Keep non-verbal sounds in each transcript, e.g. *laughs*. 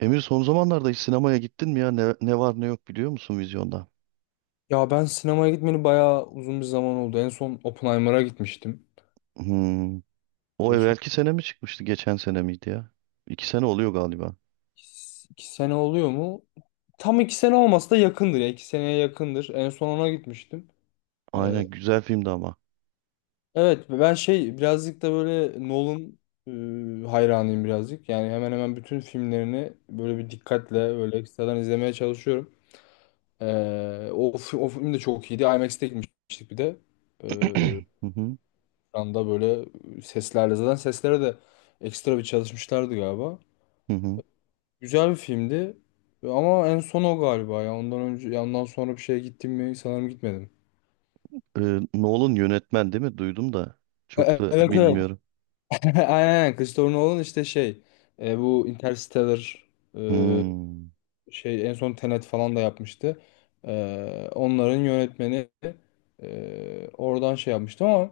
Emir son zamanlarda hiç sinemaya gittin mi ya? Ne var ne yok biliyor musun vizyonda? Ya ben sinemaya gitmeli bayağı uzun bir zaman oldu. En son Oppenheimer'a gitmiştim. Hmm. O Son evvelki sene mi çıkmıştı? Geçen sene miydi ya? 2 sene oluyor galiba. iki sene oluyor mu? Tam iki sene olmasa da yakındır ya. İki seneye yakındır. En son ona gitmiştim. E, Aynen, güzel filmdi ama. evet ben şey birazcık da böyle Nolan hayranıyım birazcık. Yani hemen hemen bütün filmlerini böyle bir dikkatle böyle ekstradan izlemeye çalışıyorum. E, O film de çok iyiydi. IMAX'te gitmiştik bir de. Ee, *clears throat* Hı hı, Şu anda böyle seslerle zaten seslere de ekstra bir çalışmışlardı galiba. hı hı. Güzel bir filmdi ama en son o galiba ya ondan önce ya ondan sonra bir şeye gittim mi sanırım gitmedim. Nolan yönetmen değil mi? Duydum da çok da Evet evet. bilmiyorum. *laughs* Aynen aynen. Christopher Nolan işte şey bu Interstellar e, Hmm. şey en son Tenet falan da yapmıştı. Onların yönetmeni oradan şey yapmıştı ama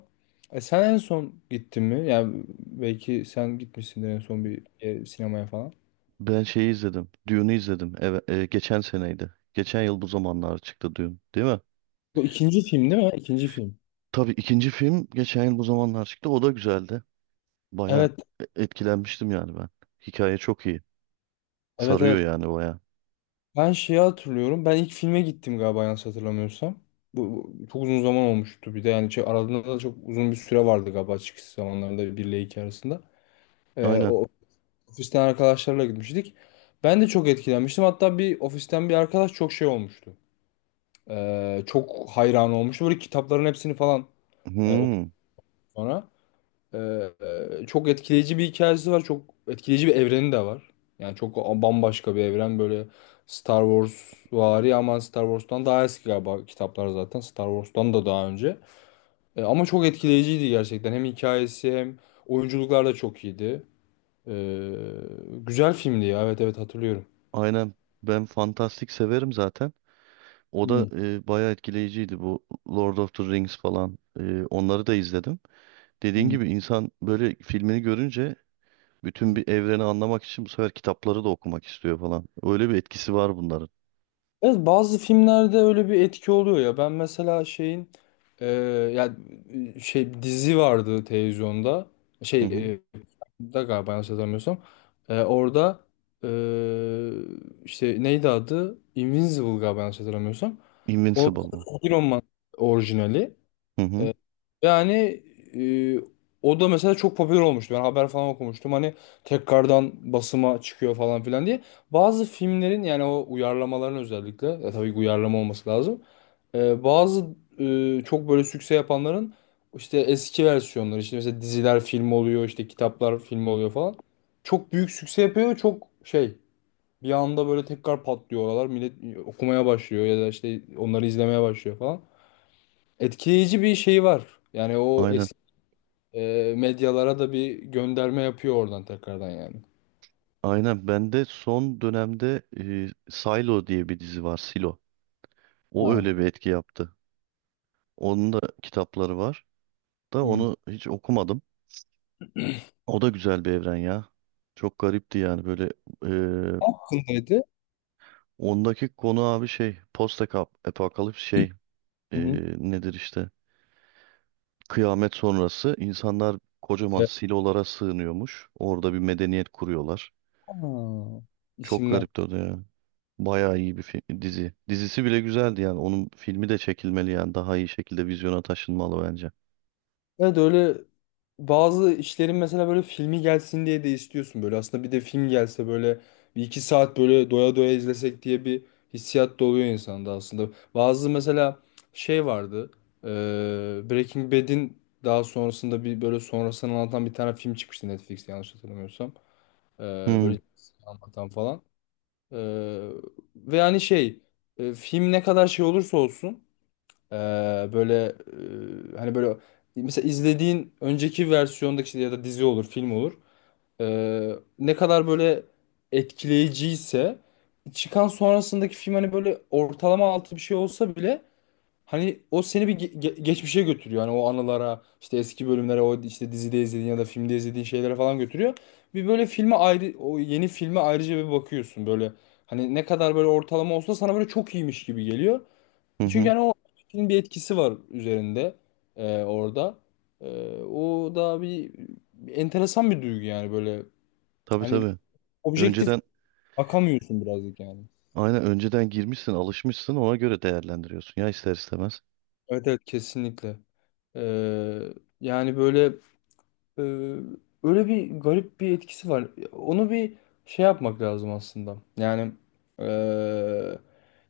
sen en son gittin mi? Yani belki sen gitmişsindir en son bir sinemaya falan. Ben şeyi izledim. Dune'u izledim. Evet, geçen seneydi. Geçen yıl bu zamanlar çıktı Dune, değil mi? Bu ikinci film değil mi? İkinci film. Tabii, ikinci film geçen yıl bu zamanlar çıktı. O da güzeldi. Baya Evet, etkilenmiştim yani ben. Hikaye çok iyi. evet, Sarıyor evet. yani baya. Ben şeyi hatırlıyorum. Ben ilk filme gittim galiba yanlış hatırlamıyorsam. Bu çok uzun zaman olmuştu bir de yani şey, aralarında da çok uzun bir süre vardı galiba çıkış zamanlarında 1 ile 2 arasında. Aynen. O ofisten arkadaşlarla gitmiştik. Ben de çok etkilenmiştim. Hatta bir ofisten bir arkadaş çok şey olmuştu. Çok hayran olmuştu. Böyle kitapların hepsini falan okudu Hmm, sonra. Çok etkileyici bir hikayesi var. Çok etkileyici bir evreni de var. Yani çok bambaşka bir evren böyle Star Wars vari ama Star Wars'tan daha eski galiba kitaplar zaten. Star Wars'tan da daha önce. Ama çok etkileyiciydi gerçekten. Hem hikayesi hem oyunculuklar da çok iyiydi. Ee, Güzel filmdi ya. Evet evet hatırlıyorum. aynen. Ben fantastik severim zaten. O da Hmm, bayağı etkileyiciydi bu Lord of the Rings falan. Onları da izledim. Dediğin hmm. gibi insan böyle filmini görünce bütün bir evreni anlamak için bu sefer kitapları da okumak istiyor falan. Öyle bir etkisi var bunların. Evet, bazı filmlerde öyle bir etki oluyor ya. Ben mesela şeyin e, ya şey dizi vardı televizyonda. Hı hı. Şey da galiba yanlış hatırlamıyorsam. Orada e, işte neydi adı? Invincible galiba yanlış hatırlamıyorsam. O Invincible mı? Iron Man orijinali. Hı hı. Yani e, o da mesela çok popüler olmuştu. Ben haber falan okumuştum. Hani tekrardan basıma çıkıyor falan filan diye. Bazı filmlerin yani o uyarlamaların özellikle ya tabii ki uyarlama olması lazım. Bazı çok böyle sükse yapanların işte eski versiyonları işte mesela diziler film oluyor işte kitaplar film oluyor falan. Çok büyük sükse yapıyor çok şey bir anda böyle tekrar patlıyor oralar. Millet okumaya başlıyor ya da işte onları izlemeye başlıyor falan etkileyici bir şey var. Yani o Aynen. Medyalara da bir gönderme yapıyor oradan tekrardan yani. Aynen. Ben de son dönemde Silo diye bir dizi var. Silo. O Ha. öyle bir etki yaptı. Onun da kitapları var. Da Hı. Ne onu hiç okumadım. O da güzel bir evren ya. Çok garipti yani böyle, e, hakkındaydı. ondaki konu abi şey post apokalips şey e, Hı hı. nedir işte kıyamet sonrası insanlar kocaman Evet. silolara sığınıyormuş. Orada bir medeniyet kuruyorlar. Ha, Çok isimler. garipti o da ya. Bayağı iyi bir dizi. Dizisi bile güzeldi yani. Onun filmi de çekilmeli yani. Daha iyi şekilde vizyona taşınmalı bence. Evet öyle bazı işlerin mesela böyle filmi gelsin diye de istiyorsun böyle. Aslında bir de film gelse böyle bir iki saat böyle doya doya izlesek diye bir hissiyat da oluyor insanda aslında. Bazı mesela şey vardı. e, Breaking Bad'in daha sonrasında bir böyle sonrasını anlatan bir tane film çıkmıştı Netflix'te yanlış hatırlamıyorsam. E, Hı Böyle anlatan falan. Ee, Ve hani şey film ne kadar şey olursa olsun e, böyle hani böyle mesela izlediğin önceki versiyondaki şey ya da dizi olur film olur. E, Ne kadar böyle etkileyiciyse çıkan sonrasındaki film hani böyle ortalama altı bir şey olsa bile hani o seni bir geçmişe götürüyor. Hani o anılara, işte eski bölümlere, o işte dizide izlediğin ya da filmde izlediğin şeylere falan götürüyor. Bir böyle filme ayrı, o yeni filme ayrıca bir bakıyorsun böyle. Hani ne kadar böyle ortalama olsa sana böyle çok iyiymiş gibi geliyor. hı Çünkü hı. hani o filmin bir etkisi var üzerinde orada. O da bir enteresan bir duygu yani böyle. Tabii Hani tabii. objektif Önceden bakamıyorsun birazcık yani. Aynen, önceden girmişsin, alışmışsın, ona göre değerlendiriyorsun ya ister istemez. Evet evet kesinlikle. E, Yani böyle Ee, öyle bir garip bir etkisi var. Onu bir şey yapmak lazım aslında. Yani ee,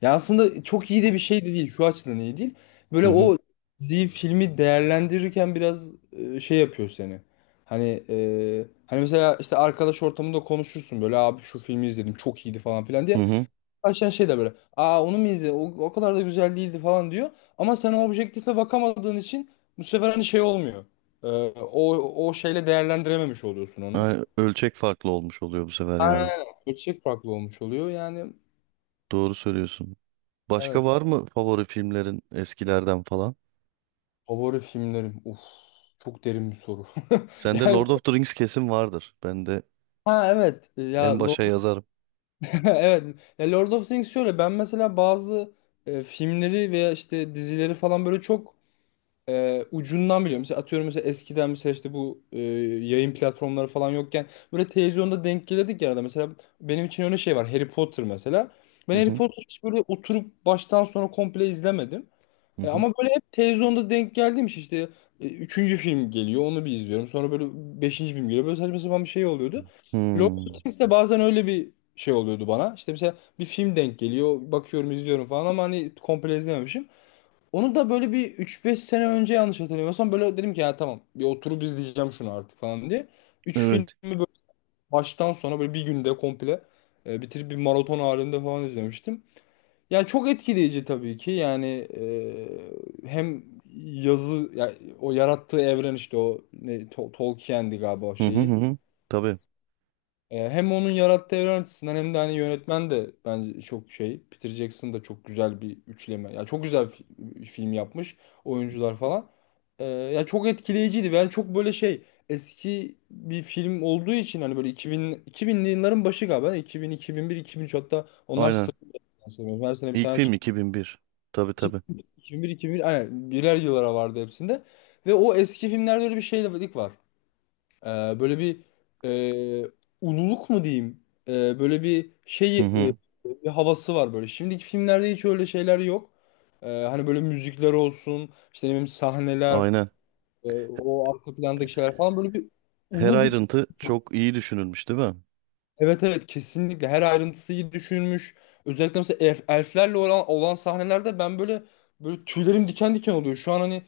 ya aslında çok iyi de bir şey de değil. Şu açıdan iyi değil. Hı Böyle hı. o diziyi, filmi değerlendirirken biraz şey yapıyor seni. Hani hani mesela işte arkadaş ortamında konuşursun böyle abi şu filmi izledim çok iyiydi falan filan Hı diye hı. başlayan şey de böyle. Aa onu mu izledin? O kadar da güzel değildi falan diyor. Ama sen o objektife bakamadığın için bu sefer hani şey olmuyor. Ee, o, o şeyle değerlendirememiş oluyorsun onu. Yani ölçek farklı olmuş oluyor bu sefer Aynen. yani. Öyle. Ölçek farklı olmuş oluyor. Yani Doğru söylüyorsun. evet. Başka var mı favori filmlerin eskilerden falan? Favori filmlerim. Uf. Çok derin bir soru. *laughs* Sende Yani Lord of the Rings kesin vardır. Ben de ha evet. Ya en Lord, başa *laughs* yazarım. evet. Ya Lord of the Rings şöyle. Ben mesela bazı filmleri veya işte dizileri falan böyle çok ucundan biliyorum. Mesela atıyorum mesela eskiden mesela işte bu yayın platformları falan yokken böyle televizyonda denk gelirdik ya arada. Mesela benim için öyle şey var. Harry Potter mesela. Ben Hı Harry hı. Potter hiç böyle oturup baştan sona komple izlemedim. Hı hı. Ama böyle hep televizyonda denk geldiğim şey işte üçüncü film geliyor onu bir izliyorum. Sonra böyle beşinci film geliyor. Böyle saçma sapan bir şey oluyordu. Lord of the Hmm. Rings de bazen öyle bir şey oluyordu bana. İşte mesela bir film denk geliyor. Bakıyorum izliyorum falan ama hani komple izlememişim. Onu da böyle bir üç beş sene önce yanlış hatırlamıyorsam böyle dedim ki ya tamam bir oturup izleyeceğim şunu artık falan diye. Üç filmi Evet. böyle baştan sona böyle bir günde komple bitirip bir maraton halinde falan izlemiştim. Yani çok etkileyici tabii ki yani hem yazı ya, o yarattığı evren işte o ne, Tolkien'di galiba o Hı hı hı. şeyi Hı. Tabii. Hem onun yarattığı evren açısından hem de hani yönetmen de bence çok şey. Peter Jackson da çok güzel bir üçleme. Ya çok güzel film yapmış. Oyuncular falan. Ya çok etkileyiciydi. Yani çok böyle şey eski bir film olduğu için hani böyle 2000 2000'li yılların başı galiba. 2000, 2001, 2003 hatta onlar Aynen. sıralanan sanırım. Her sene bir İlk tane film çıktı. 2001. Tabii tabii. 2001, 2001 aynen birer yıllara vardı hepsinde. Ve o eski filmlerde öyle bir şeylik var. Ee, Böyle bir e, ululuk mu diyeyim? Böyle bir şey Hı hı. bir havası var böyle. Şimdiki filmlerde hiç öyle şeyler yok. Hani böyle müzikler olsun, işte ne bileyim sahneler, Aynen. O arka plandaki şeyler falan böyle bir Her ulu bir. ayrıntı çok iyi düşünülmüş değil mi? Evet evet kesinlikle her ayrıntısı iyi düşünülmüş. Özellikle mesela elflerle olan sahnelerde ben böyle böyle tüylerim diken diken oluyor. Şu an hani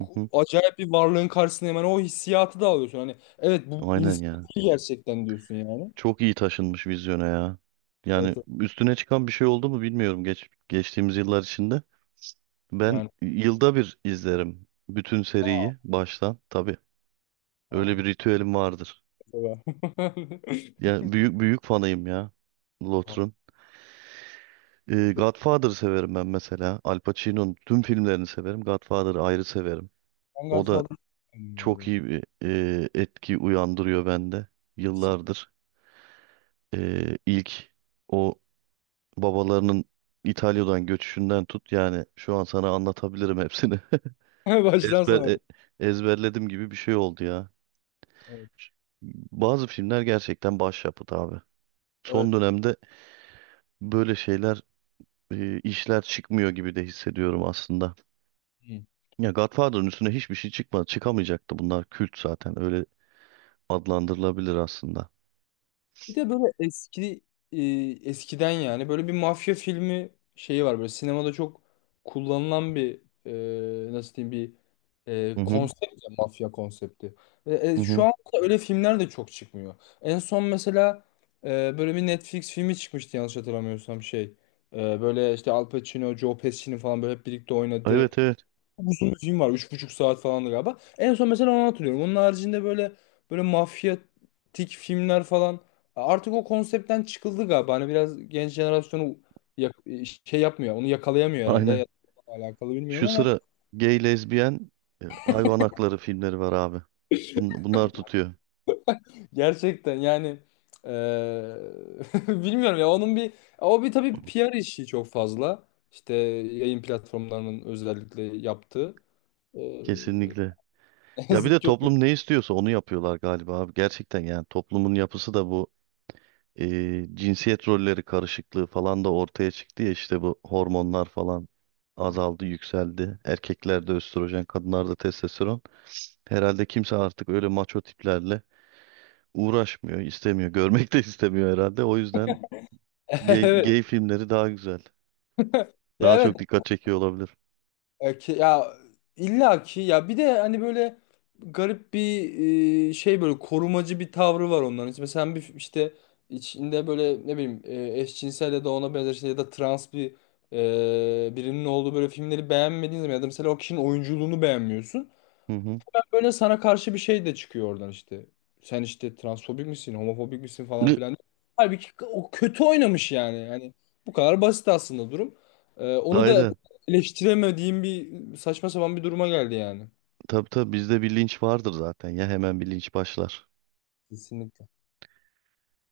Hı hı. acayip bir varlığın karşısında hemen o hissiyatı da alıyorsun. Hani evet bu Aynen insan ya. gerçekten diyorsun yani. Çok iyi taşınmış vizyona ya. Yani Evet evet. üstüne çıkan bir şey oldu mu bilmiyorum geçtiğimiz yıllar içinde. Ben Yani. yılda bir izlerim bütün seriyi baştan tabii. Aa, Öyle bir ritüelim vardır. mesela. *laughs* Yani büyük büyük fanıyım ya Lotr'un. Godfather'ı severim ben mesela. Al Pacino'nun tüm filmlerini severim. Godfather'ı ayrı severim. Ben O da Godfather'ı sevmedim ya çok bu. iyi bir etki uyandırıyor bende yıllardır. İlk o babalarının İtalya'dan göçüşünden tut yani şu an sana anlatabilirim hepsini. *laughs* *laughs* Baştan Ezber e- sona. Ezberledim gibi bir şey oldu ya. Evet. Ş- Bazı filmler gerçekten başyapıt abi. Evet. Son dönemde böyle işler çıkmıyor gibi de hissediyorum aslında. Ya Godfather'ın üstüne hiçbir şey çıkmadı. Çıkamayacaktı, bunlar kült zaten. Öyle adlandırılabilir aslında. Bir de böyle eski e, eskiden yani böyle bir mafya filmi şeyi var böyle sinemada çok kullanılan bir nasıl diyeyim bir Hı hı, konsept ya, mafya konsepti. Hı Şu hı. an öyle filmler de çok çıkmıyor. En son mesela e, böyle bir Netflix filmi çıkmıştı yanlış hatırlamıyorsam şey. Böyle işte Al Pacino, Joe Pesci falan böyle hep birlikte oynadı. Evet evet. Çok uzun bir film var. 3,5 saat falandı galiba. En son mesela onu hatırlıyorum. Onun haricinde böyle böyle mafyatik filmler falan. Artık o konseptten çıkıldı galiba. Hani biraz genç jenerasyonu yak- şey yapmıyor. Onu yakalayamıyor herhalde. Aynen. Ya da alakalı bilmiyorum Şu ama sıra gay, lezbiyen, hayvan hakları filmleri var abi. Bunlar tutuyor. gerçekten yani eee, *laughs* bilmiyorum ya onun bir o bir tabii PR işi çok fazla. İşte yayın platformlarının özellikle yaptığı. Eee, *laughs* Kesinlikle. Ne Ya bir yazık de ki. toplum ne istiyorsa onu yapıyorlar galiba abi. Gerçekten yani toplumun yapısı da bu cinsiyet rolleri karışıklığı falan da ortaya çıktı ya işte bu hormonlar falan azaldı, yükseldi. Erkeklerde östrojen, kadınlarda testosteron. Herhalde kimse artık öyle maço tiplerle uğraşmıyor, istemiyor, *laughs* görmek de istemiyor herhalde. O yüzden *laughs* gay, Evet. gay filmleri daha güzel. Ya Daha evet. çok dikkat çekiyor olabilir. Ya illa ki ya bir de hani böyle garip bir şey böyle korumacı bir tavrı var onların. İşte mesela bir işte içinde böyle ne bileyim eşcinsel ya da ona benzer şey ya da trans bir birinin olduğu böyle filmleri beğenmediğin zaman ya da mesela o kişinin oyunculuğunu beğenmiyorsun. Hı hı. Böyle sana karşı bir şey de çıkıyor oradan işte. Sen işte transfobik misin, homofobik misin falan Ü, filan. Halbuki o kötü oynamış yani. Yani bu kadar basit aslında durum. Onu da Aynen. eleştiremediğim bir saçma sapan bir duruma geldi yani. Tabii tabii, bizde bir linç vardır zaten ya, hemen bir linç başlar. Kesinlikle.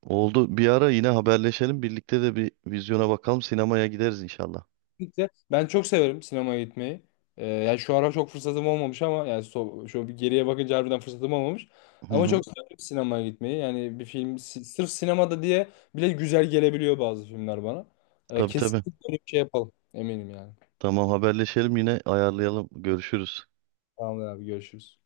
Oldu. Bir ara yine haberleşelim. Birlikte de bir vizyona bakalım. Sinemaya gideriz inşallah. Kesinlikle. Ben çok severim sinemaya gitmeyi. Yani şu ara çok fırsatım olmamış ama yani şu bir geriye bakınca harbiden fırsatım olmamış. Hı Ama hı. çok severim sinemaya gitmeyi. Yani bir film sırf sinemada diye bile güzel gelebiliyor bazı filmler bana. Tabii tabii. Kesinlikle öyle bir şey yapalım. Eminim yani. Tamam, haberleşelim yine, ayarlayalım. Görüşürüz. Tamamdır abi görüşürüz.